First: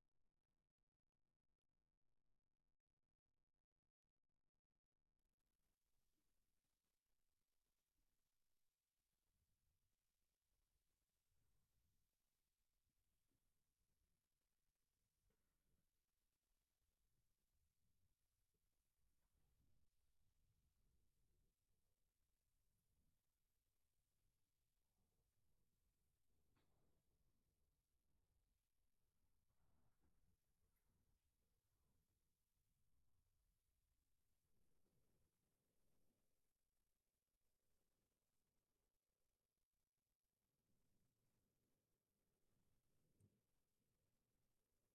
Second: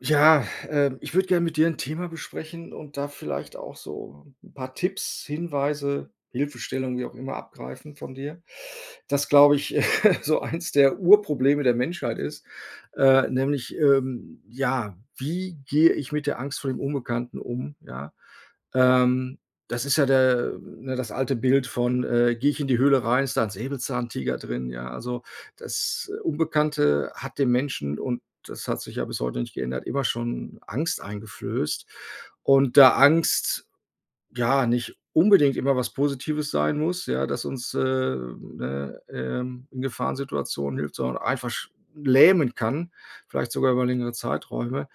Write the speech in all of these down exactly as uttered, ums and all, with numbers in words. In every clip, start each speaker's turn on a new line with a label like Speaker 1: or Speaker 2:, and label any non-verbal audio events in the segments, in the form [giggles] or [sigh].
Speaker 1: Ja, ähm, ich würde gern mit dir 'n Thema besprechen und da vielleicht auch so 'n paar Tipps, Hinweise, Hilfestellungen, wie auch immer abgreifen von dir. Das glaube ich, [giggles] so eins der Urprobleme der Menschheit ist, äh, nämlich, ähm, ja, wie gehe ich mit der Angst vor dem Unbekannten um, ja? Ähm, das ist ja der ne, das alte Bild von, äh, gehe ich in die Höhle rein, ist da 'n Säbelzahntiger drin, ja? Also, das Unbekannte hat dem Menschen und das hat sich ja bis heute nicht geändert, immer schon Angst eingeflößt und da Angst, ja, nicht unbedingt immer was Positives sein muss, ja, dass uns, äh, ne, ähm, in Gefahrensituationen hilft, sondern einfasch lähmen kann, vielleicht sogar über längere Zeiträume,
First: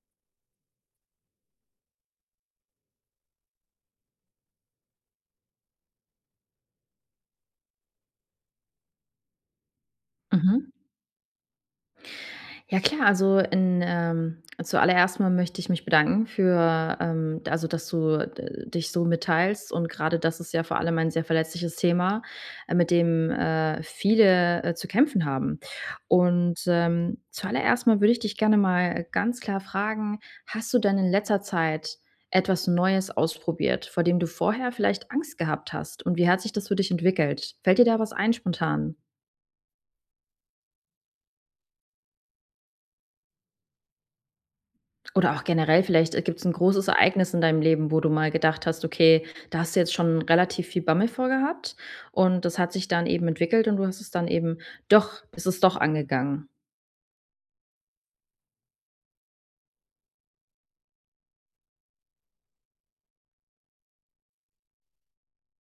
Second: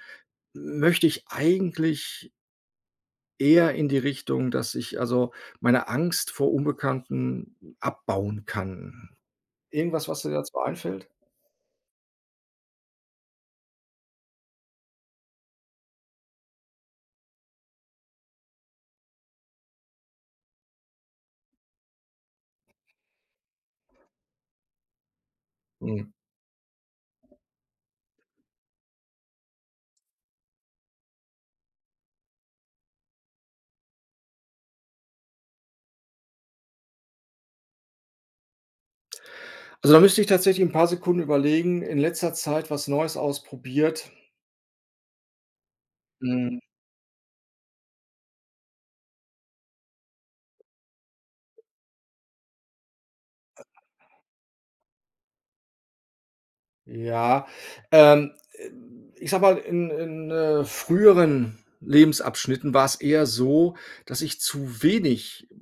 Speaker 1: möchte ich eigentlich eher in die Richtung, dass ich also meine Angst vor Unbekannten abbauen kann. Irgendwas, was dir dazu
Speaker 2: Mhm.
Speaker 1: einfällt?
Speaker 2: Ja klar, also in, ähm zu aller erst mal möchte ich mich bedanken für ähm, also dass du, äh, dich so mitteilst und grade das ist ja vor allem ein sehr verletzliches Thema, mit dem, äh, viele, äh, zu kämpfen haben.
Speaker 1: Mhm.
Speaker 2: Und, ähm, zu aller erst mal würde ich dich gerne mal ganz klar fragen, hast du denn in letzter Zeit etwas Neues ausprobiert, vor dem du vorher vielleicht Angst gehabt hast und wie hat sich das für dich entwickelt? Fällt dir da was ein spontan?
Speaker 1: Also, da müsst ich tatsächlich 'n paar Sekunden überlegen, in letzter Zeit was Neues ausprobiert
Speaker 2: Oder auch generell vielleicht, äh, gibt's 'n
Speaker 1: Mhm.
Speaker 2: großes Ereignis in deinem Leben, wo du mal gedacht hast, okay, da hast du jetzt schon relativ viel Bammel vor gehabt und das hat sich dann eben entwickelt und du hast es dann eben doch bist es doch angegangen.
Speaker 1: Ja, ähm, äh, ich sage mal, in in, äh, früheren Lebensabschnitten war's eher so, dass ich zu wenig, äh,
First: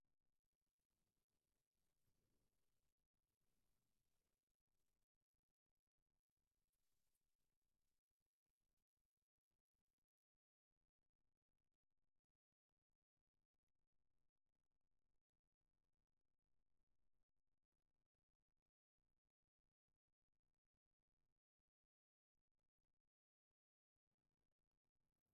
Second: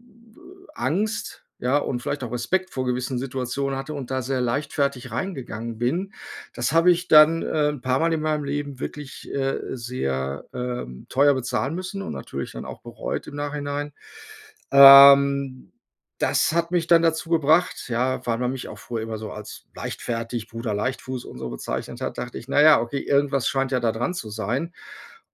Speaker 1: Angst, ja, und vielleicht auch Respekt vor gewissen Situationen hatte und da sehr leichtfertig reingegangen bin. Das habe ich dann, ähm, 'n paarmal in meinem Leben wirklich, äh, sehr, ähm, teuer bezahlen müssen und natürlich dann auch bereut im Nachhinein. Ähm, das hat mich dann dazu gebracht, ja, weil man mich auch früher immer so als leichtfertig, Bruder Leichtfuß und so bezeichnet hat, dachte ich: „Na ja okay, irgendwas scheint ja da dran zu sein.“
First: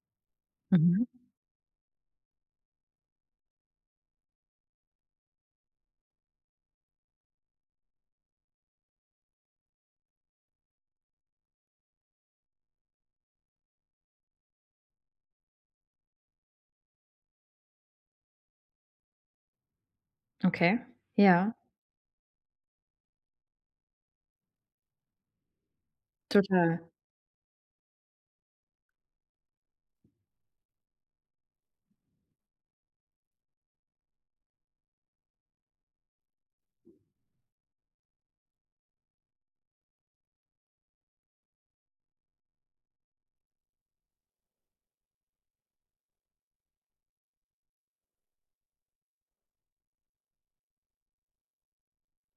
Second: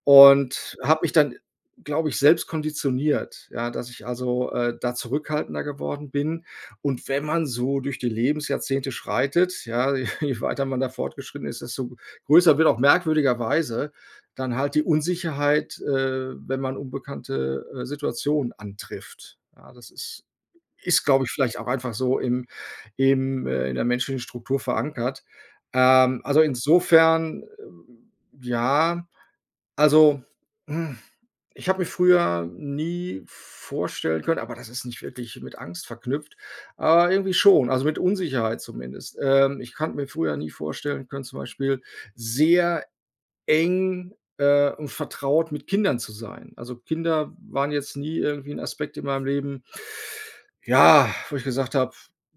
Speaker 1: Und habe
Speaker 2: Mhm.
Speaker 1: mich dann, glaube ich, selbst konditioniert, ja, dass ich also, äh, da zurückhaltender geworden bin. Und wenn man so durch die Lebensjahrzehnte schreitet, ja, je weiter man da fortgeschritten ist, desto g größer wird auch merkwürdigerweise dann halt die Unsicherheit, äh, wenn man unbekannte, äh, Situationen antrifft. Ja, das ist
Speaker 2: Okay,
Speaker 1: ist glaube ich
Speaker 2: ja.
Speaker 1: vielleicht auch einfach so im im äh, in der menschlichen Struktur verankert. Ähm, also
Speaker 2: Total.
Speaker 1: insofern, äh, ja, also, hm, ich habe mir früher nie vorstellen können aber das ist nicht wirklich mit Angst verknüpft, aber irgendwie schon, also, mit Unsicherheit zumindest. Ähm, ich konnte mir früher nie vorstellen können zum Beispiel sehr eng, äh, und vertraut mit Kindern zu sein. Also, Kinder waren jetzt nie irgendwie 'n Aspekt in meinem Leben, ja, wo ich gesagt habe:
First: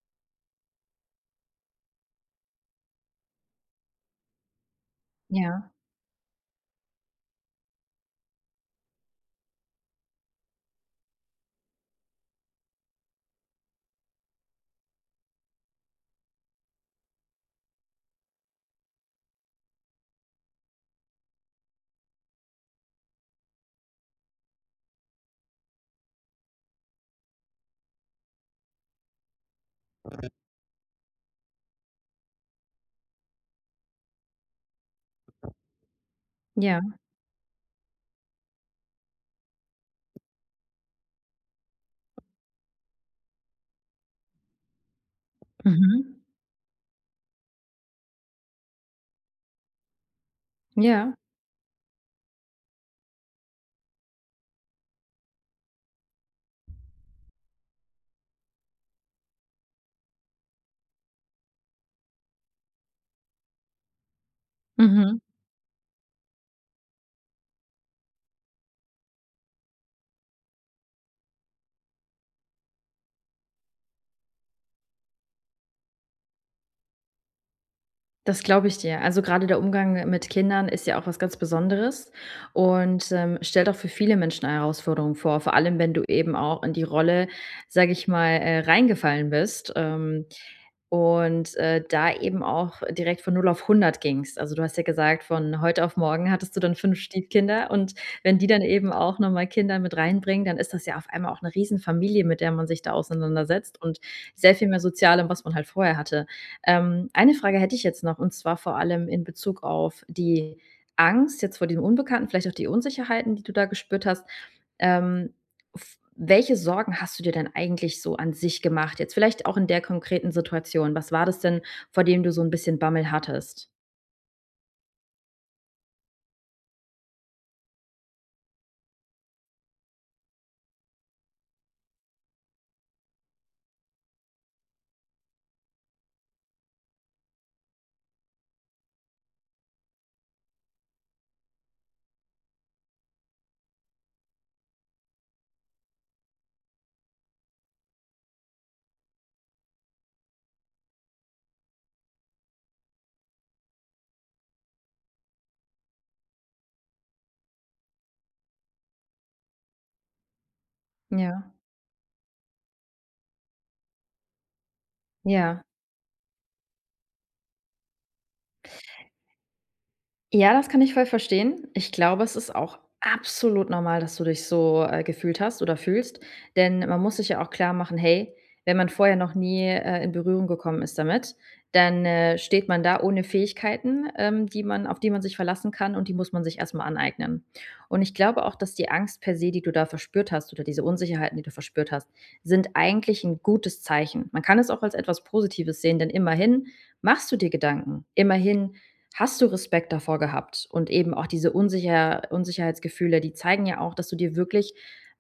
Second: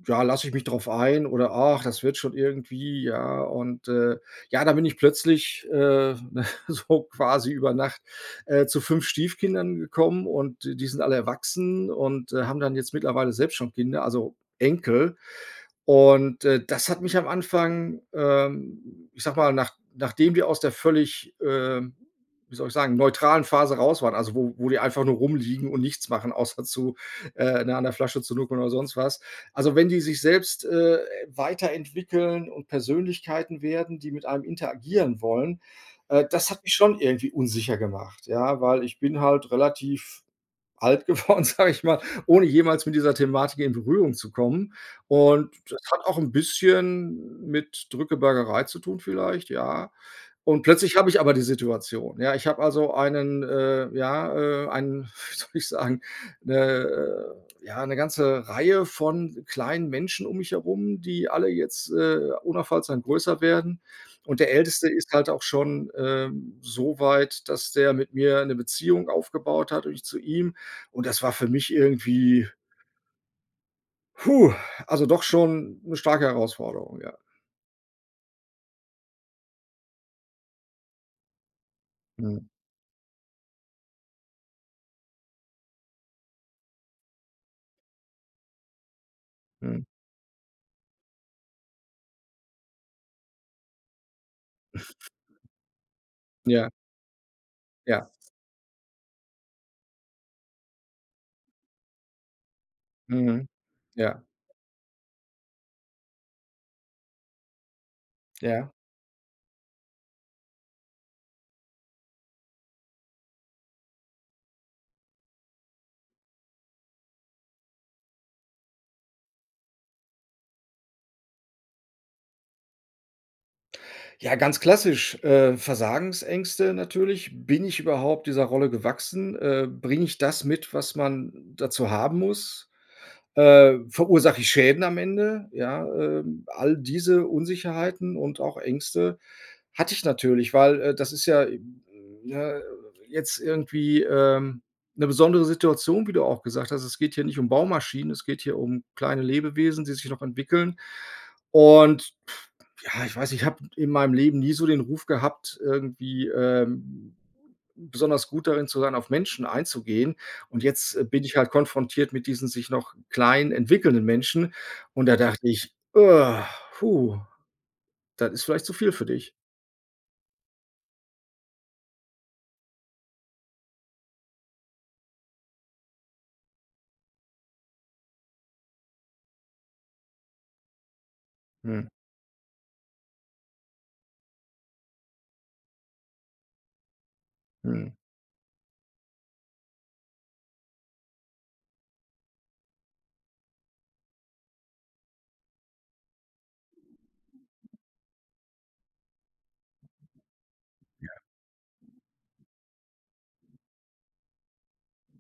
Speaker 1: „Ja, lass ich mich drauf ein oder ach, das wird schon irgendwie“, ja und, äh, ja, da bin ich plötzlich,
Speaker 2: Ja.
Speaker 1: äh, [chuckles] so quasi über Nacht, äh, zu fünf Stiefkindern gekommen und d die sind alle erwachsen und, äh, haben dann jetzt mittlerweile selbst schon Kinder, also Enkel. Und, äh, das hat mich am Anfang, ähm, ich sage mal, nach nachdem die aus der völlig, ähm, wie soll ich sagen, neutralen Phase raus waren, also wo wo die einfach nur rumliegen und nichts machen außer zu äh, ne, an der Flasche zur nuckeln oder sonst was. Also, wenn die sich selbst, äh, weiterentwickeln und Persönlichkeiten werden, die mit einem interagieren wollen, äh, das hat mich
Speaker 2: Ja.
Speaker 1: schon irgendwie unsicher gemacht, ja, weil ich bin halt relativ alt geworden, sage ich mal, ohne jemals mit dieser Thematik in Berührung zu kommen. Und das hat
Speaker 2: Mhm.
Speaker 1: auch 'n bisschen mit Drückebergerei zu tun vielleicht, ja. Und plötzlich habe
Speaker 2: Ja.
Speaker 1: ich aber die Situation, ja. Ich habe also einen äh, ja, äh, einen, wie soll ich sagen, 'ne, äh ja, 'ne ganze Reihe von kleinen Menschen um mich herum, die alle jetzt, äh, unaufhaltsam größer werden. Und der Älteste ist
Speaker 2: Mhm.
Speaker 1: halt auch schon, äh, so weit, dass der mit mir 'ne Beziehung aufgebaut hat und ich zu ihm. Und das war für mich irgendwie hu, also doch schon 'ne starke Herausforderung, ja.
Speaker 2: Das glaube ich dir. Also, grade der Umgang mi mit Kindern ist ja auch was ganz Besonderes
Speaker 1: Mhm.
Speaker 2: und, ähm, stellt auch für viele Menschen eine Herausforderung vor, vor allem wenn du eben auch in die Rolle, sage ich mal, äh, reingefallen bist,
Speaker 1: Mhm.
Speaker 2: ähm, und, äh, da eben auch direkt von null auf hundert gingst. Also, du hast ja
Speaker 1: [chuckles]
Speaker 2: gesagt, „von heute auf morgen hattest du
Speaker 1: Ja.
Speaker 2: dann fünf Stiefkinder“ und
Speaker 1: Ja.
Speaker 2: wenn die dann eben auch noch mal Kinder mit reinbringen, dann ist das ja auf einmal auch 'ne riesen Familie, mit der man sich da
Speaker 1: Mhm.
Speaker 2: auseinandersetzt und
Speaker 1: Ja.
Speaker 2: sehr viel mehr Sozialem, was man halt vorher hatte. Ähm, eine Frage hätte ich jetzt noch und zwar
Speaker 1: Ja.
Speaker 2: vor allem in Bezug auf die Angst jetzt vor diesem Unbekannten, vielleicht auch die Unsicherheiten, die du da gespürt hast. Ähm, f welche Sorgen hast du dir denn eigentlich so an sich gemacht, jetzt vielleicht auch in der konkreten Situation? Was war das denn, vor dem du so 'n bisschen Bammel hattest?
Speaker 1: Ja, ganz klassisch, äh, Versagensängste natürlich. Bin ich überhaupt dieser Rolle gewachsen? Äh, bringe ich das mit, was man dazu haben muss? Äh, verursache ich Schäden am Ende? Ja, äh, all diese Unsicherheiten und auch Ängste hatte ich natürlich, weil, äh, das ist ja, ne, jetzt irgendwie, ähm, 'ne besondere Situation, wie du auch gesagt hast. Es geht hier nicht um Baumaschinen, es geht hier um kleine Lebewesen, die sich noch entwickeln. Und [blows air] ja, ich weiß, ich habe in meinem Leben nie so den Ruf gehabt irgendwie, ähm, besonders gut darin zu sein, auf Menschen einzugehen und jetzt, äh, bin ich
Speaker 2: Ja.
Speaker 1: halt konfrontiert mit diesen sich noch kleinen entwickelnden Menschen und da dachte
Speaker 2: Ja.
Speaker 1: ich: „Oh, hu, das ist vielleicht zu viel für dich“.
Speaker 2: Ja, das kann ich voll verstehen. Ich glaube, es ist auch absolut normal, dass du dich so, äh, gefühlt hast oder fühlst, denn man muss sich ja auch klarmachen: „Hey, wenn man vorher noch nie, äh, in Berührung gekommen ist damit,
Speaker 1: Mhm.
Speaker 2: dann, äh, steht man da ohne Fähigkeiten, ähm, die man auf die man sich verlassen kann und die muss man sich erst mal aneignen“.
Speaker 1: Mhm.
Speaker 2: Und ich glaube auch, dass die Angst per se, die du da verspürt hast oder diese Unsicherheiten, die du verspürt hast, sind eigentlich 'n gutes Zeichen. Man kann es auch als etwas Positives sehen, denn immerhin machst du dir Gedanken. Immerhin hast du Respekt davor gehabt und eben
Speaker 1: Ja.
Speaker 2: auch diese Unsicher Unsicherheitsgefühle, die zeigen ja auch, dass du dir wirklich,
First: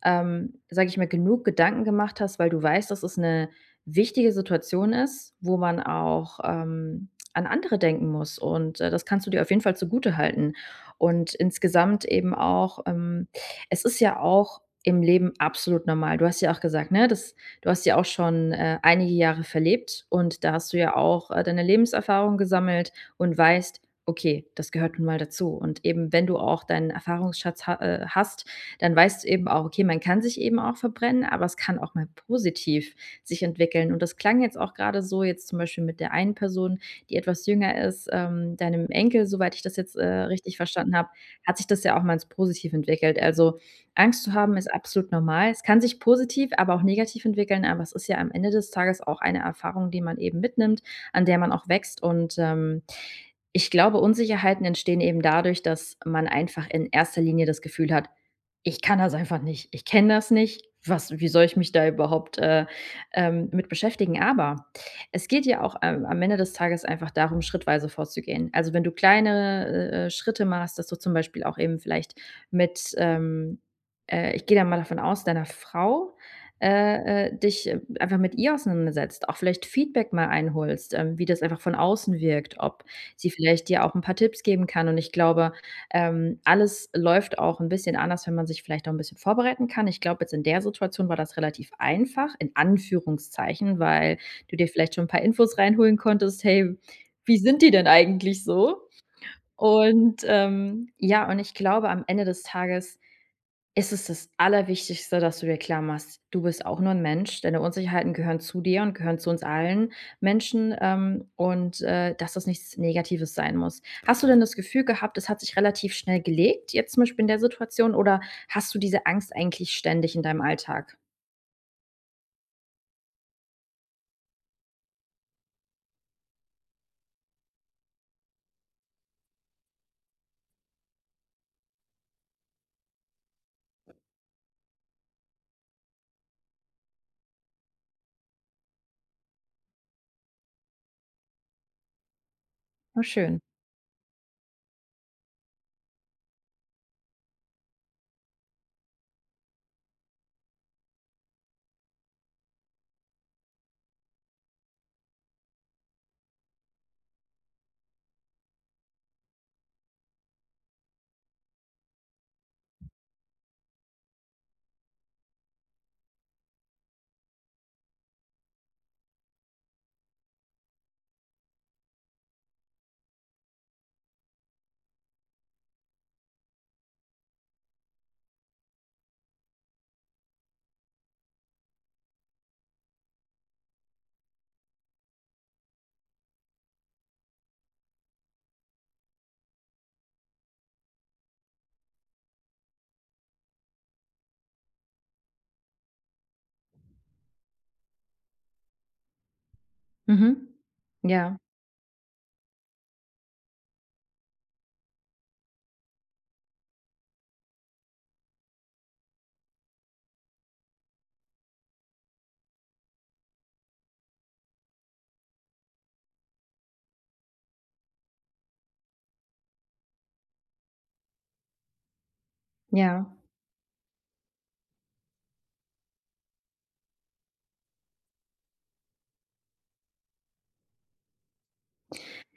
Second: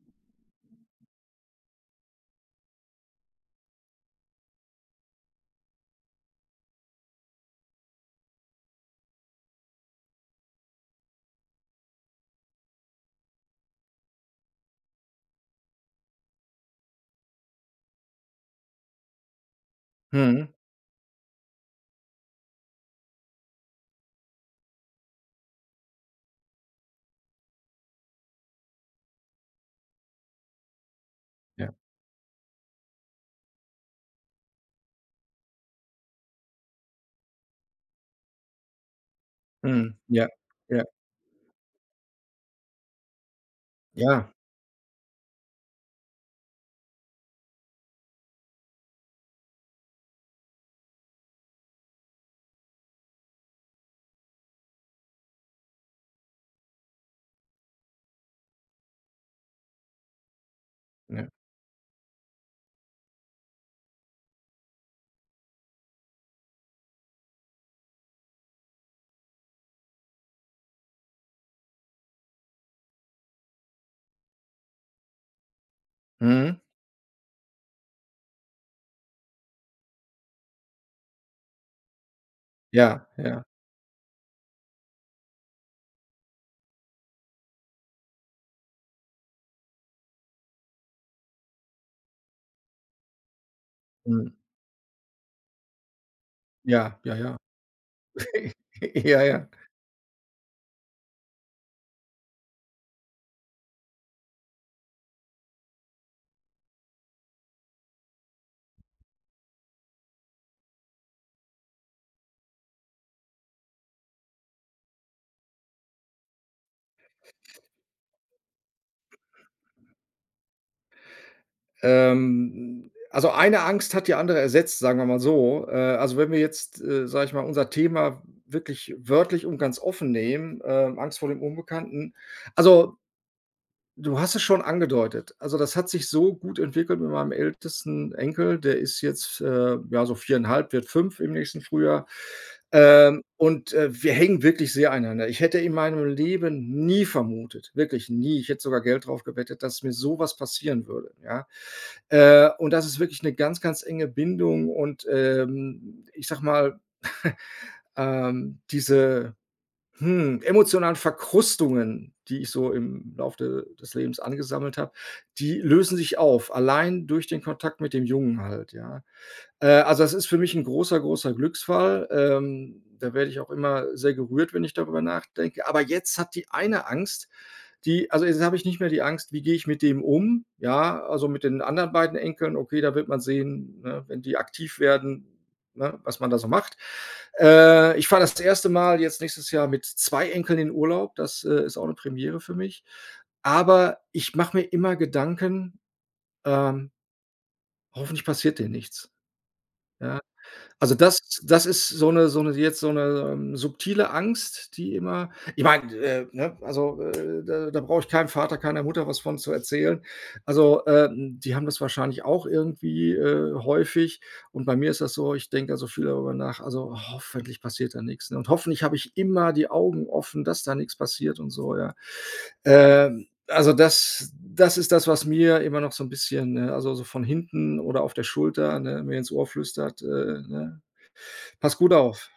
Speaker 2: ähm, sage ich mal, genug Gedanken gemacht hast, weil du weißt, dass es 'ne wichtige Situation ist, wo man auch, ähm, an andere denken muss und, äh, das kannst du dir auf jeden Fall zugutehalten. Und insgesamt eben auch, ähm es ist ja auch im Leben absolut normal. Du hast ja auch gesagt, ne, dass du hast ja auch schon, äh, einige Jahre verlebt und
Speaker 1: Mhm.
Speaker 2: da hast du ja auch, äh, deine Lebenserfahrung gesammelt und weißt: „Okay, das gehört nun mal dazu“. Und eben, wenn du auch deinen Erfahrungsschatz ha äh, hast, dann weißt du eben auch: „Okay, man kann sich eben auch verbrennen, aber es
Speaker 1: Ja.
Speaker 2: kann auch mal positiv sich entwickeln“. Und das klang jetzt auch grade so, jetzt zum Beispiel mit der einen Person, die etwas jünger ist, ähm, deinem Enkel, soweit ich das jetzt,
Speaker 1: Mhm.
Speaker 2: äh,
Speaker 1: Ja.
Speaker 2: richtig
Speaker 1: Ja.
Speaker 2: verstanden habe, hat sich das ja auch mal als positiv entwickelt. Also, Angst
Speaker 1: Ja.
Speaker 2: zu haben ist absolut normal. Es kann sich positiv, aber auch negativ entwickeln, aber es ist ja am Ende des Tages auch eine Erfahrung, die man eben mitnimmt, an der man auch wächst und, ähm, ich glaube Unsicherheiten entstehen eben dadurch, dass man einfach in erster Linie das Gefühl hat: „Ich kann das einfach nicht. Ich kenne das nicht. Was wie
Speaker 1: Ja.
Speaker 2: soll ich mich da überhaupt, äh, ähm, mit beschäftigen?“ Aber, es geht ja auch, ähm, am Ende des Tages einfach darum, schrittweise vorzugehen. Also, wenn du kleine, äh, äh, Schritte machst, dass du zum Beispiel auch eben vielleicht mit, ähm, äh, ich gehe da mal davon aus, deiner Frau,
Speaker 1: Mhm.
Speaker 2: äh, äh, dich einfach mit ihr auseinandersetzt, auch vielleicht Feedback mal einholst, ähm, wie das einfach von außen wirkt. Ob
Speaker 1: Ja,
Speaker 2: sie
Speaker 1: ja.
Speaker 2: vielleicht dir auch 'n paar Tipps geben kann. Und ich glaube, ähm, alles läuft auch 'n bisschen anders, wenn man sich vielleicht auch 'n bisschen vorbereiten kann. Ich glaube, jetzt in der Situation war das relativ einfach in Anführungszeichen, weil
Speaker 1: Mhm.
Speaker 2: du dir vielleicht schon 'n paar Infos reinholen konntest: „Hey,
Speaker 1: Ja, ja, ja.
Speaker 2: wie sind die denn eigentlich
Speaker 1: [chuckles]
Speaker 2: so?“
Speaker 1: Ja, ja.
Speaker 2: Und, ähm, ja, und ich glaube am Ende des Tages ist es das Allerwichtigste, dass du dir klar machst, du bist auch nur 'n Mensch, deine Unsicherheiten gehören zu dir und gehören zu uns allen Menschen, ähm, und, äh, dass es nichts Negatives sein muss. Hast du denn das Gefühl gehabt, es hat sich relativ schnell gelegt, jetzt zum Beispiel in der Situation oder hast du diese Angst eigentlich ständig in deinem Alltag?
Speaker 1: Ähm, also, eine Angst hat die andere ersetzt, sagen wir mal so. Äh, also, wenn wir jetzt, äh, sage ich mal, unser Thema wirklich wörtlich und ganz offen nehmen, äh, Angst vor dem Unbekannten. Also du hast es schon angedeutet. Also, das hat sich so gut entwickelt mit meinem ältesten Enkel, der ist jetzt, äh, ja so viereinhalb, wird fünf im nächsten Frühjahr.
Speaker 2: Oh
Speaker 1: Ähm,
Speaker 2: schön.
Speaker 1: und, äh, wir hängen wirklich sehr aneinander. Ich hätte in meinem Leben nie vermutet, wirklich nie, ich hätte sogar Geld drauf gewettet, dass mir sowas passieren würde, ja? Äh, und das ist wirklich 'ne ganz, ganz enge Bindung und, ähm, ich sage mal, [chuckles] ähm, diese, hm, emotionalen Verkrustungen, die ich so im Lauf de des Lebens angesammelt habe, die lösen sich auf, allein durch den Kontakt mit dem Jungen halt, ja? Äh, also, das ist für mich 'n großer, großer Glücksfall. Ähm, da werde ich auch immer sehr gerührt, wenn ich darüber nachdenke. Aber jetzt hat die eine Angst, die also, jetzt habe ich nicht mehr die Angst, wie gehe ich mit dem um, ja? Also, mit den anderen beiden Enkeln, okay, da wird man sehen, ne, wenn die aktiv werden, ne, was man da so macht. Äh, ich fahre das erste Mal jetzt nächstes Jahr mit zwei Enkeln in Urlaub, das, äh, ist auch 'ne Premiere für mich. Aber ich mache mir immer Gedanken, ähm hoffentlich passiert denen nichts. Ja?
Speaker 2: Mhm.
Speaker 1: Also,
Speaker 2: Ja.
Speaker 1: das das ist so 'ne so 'ne jetzt so 'ne, ähm, subtile Angst, die immer ich meine, äh, ne, also, äh, da da brauche ich keinem Vater, keiner Mutter was von zu erzählen. Also, ähm, die haben das wahrscheinlich auch irgendwie, äh, häufig und bei mir ist das so, ich denke da so viel darüber nach, also, „hoffentlich passiert da nichts“, ne? Und „hoffentlich habe ich immer die Augen offen, dass da nichts passiert“ und so, ja?
Speaker 2: Ja.
Speaker 1: Ähm, also, das das ist das, was mir immer noch so 'n bisschen, ne, also, so von hinten oder auf der Schulter, ne, mir ins Ohr flüstert, äh, ne: „Pass gut auf“.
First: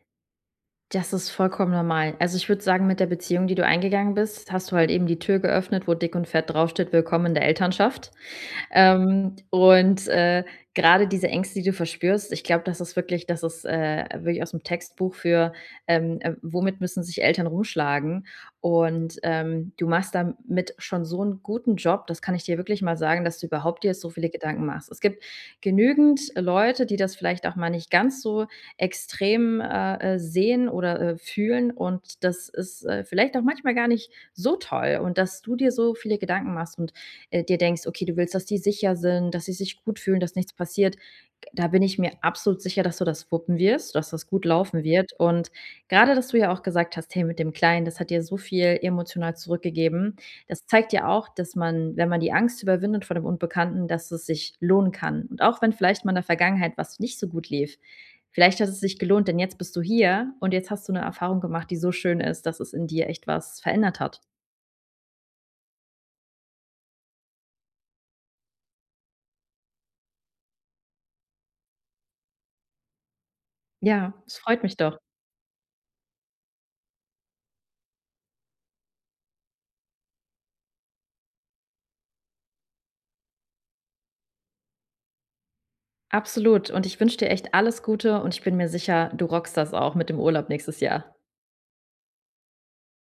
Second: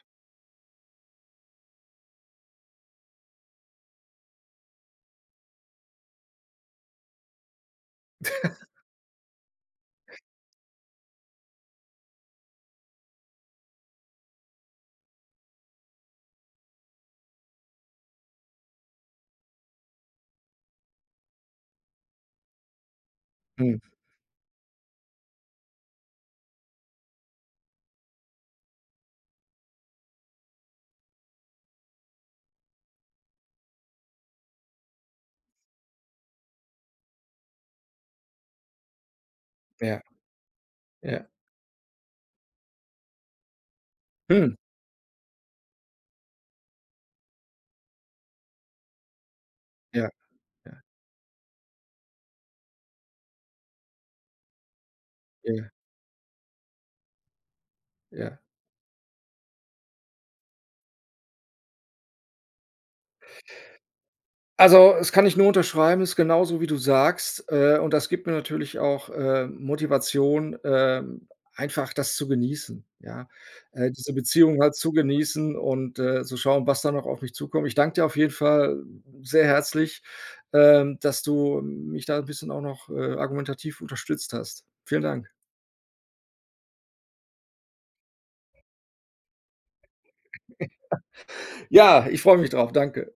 Speaker 2: Das ist vollkommen normal. Also, ich würde sagen, mit der Beziehung, die du eingegangen bist, hast du halt eben die Tür geöffnet, wo dick und fett draufsteht: „Willkommen in der Elternschaft.“
Speaker 1: [chuckles]
Speaker 2: Ähm, und, äh, grade diese Ängste, die du verspürst, ich glaube, das ist wirklich das ist, äh, wirklich ausm Textbuch für, ähm, äh: „Womit müssen sich Eltern rumschlagen?“ Und, ähm, du machst damit schon so 'n guten Job, das kann ich dir wirklich mal sagen, dass du
Speaker 1: Hm.
Speaker 2: überhaupt dir so viele Gedanken machst. Es gibt genügend Leute, die das vielleicht auch mal nicht ganz so extrem, äh, äh, sehen oder, äh, fühlen und das ist, äh, vielleicht auch manchmal gar nicht so toll. Und dass du dir so viele Gedanken machst und, äh, dir denkst, okay, du willst, dass sie sicher sind, dass sie sich gut
Speaker 1: Ja.
Speaker 2: fühlen, dass nichts passiert.
Speaker 1: Ja.
Speaker 2: Da bin ich mir absolut sicher, dass du das wuppen wirst, dass das gut
Speaker 1: Hm.
Speaker 2: laufen wird. Und grade, dass du ja auch gesagt hast: Hey, mit dem Kleinen, das hat dir so viel emotional
Speaker 1: Ja,
Speaker 2: zurückgegeben. Das
Speaker 1: ja.
Speaker 2: zeigt ja auch, dass man, wenn man die Angst überwindet vor dem Unbekannten, dass es sich lohnen kann. Und
Speaker 1: Ja,
Speaker 2: auch
Speaker 1: ja.
Speaker 2: wenn vielleicht mal in der Vergangenheit was nicht so gut lief,
Speaker 1: Ja.
Speaker 2: vielleicht hat es sich gelohnt, denn jetzt bist du hier und jetzt hast du 'ne Erfahrung gemacht, die so schön ist, dass es in dir echt was verändert hat.
Speaker 1: Also, es kann ich nur unterschreiben, ist genauso wie du sagst, äh, und das gibt mir natürlich auch, äh, Motivation, ähm, einfach das zu genießen, ja? Äh,
Speaker 2: Ja,
Speaker 1: diese
Speaker 2: es
Speaker 1: Beziehung
Speaker 2: freut
Speaker 1: halt
Speaker 2: mich
Speaker 1: zu
Speaker 2: doch.
Speaker 1: genießen und, äh, zu schauen, was da noch auf mich zukommt. Ich danke dir auf jeden Fall sehr herzlich, ähm, dass du mich da 'n bisschen auch noch, äh, argumentativ unterstützt hast. Vielen Dank.
Speaker 2: Absolut und ich wünsche dir echt alles Gute und ich bin mir sicher, du rockst das auch mit dem Urlaub nächstes Jahr.
Speaker 1: [chuckles] Ja, ich freue mich drauf. Danke.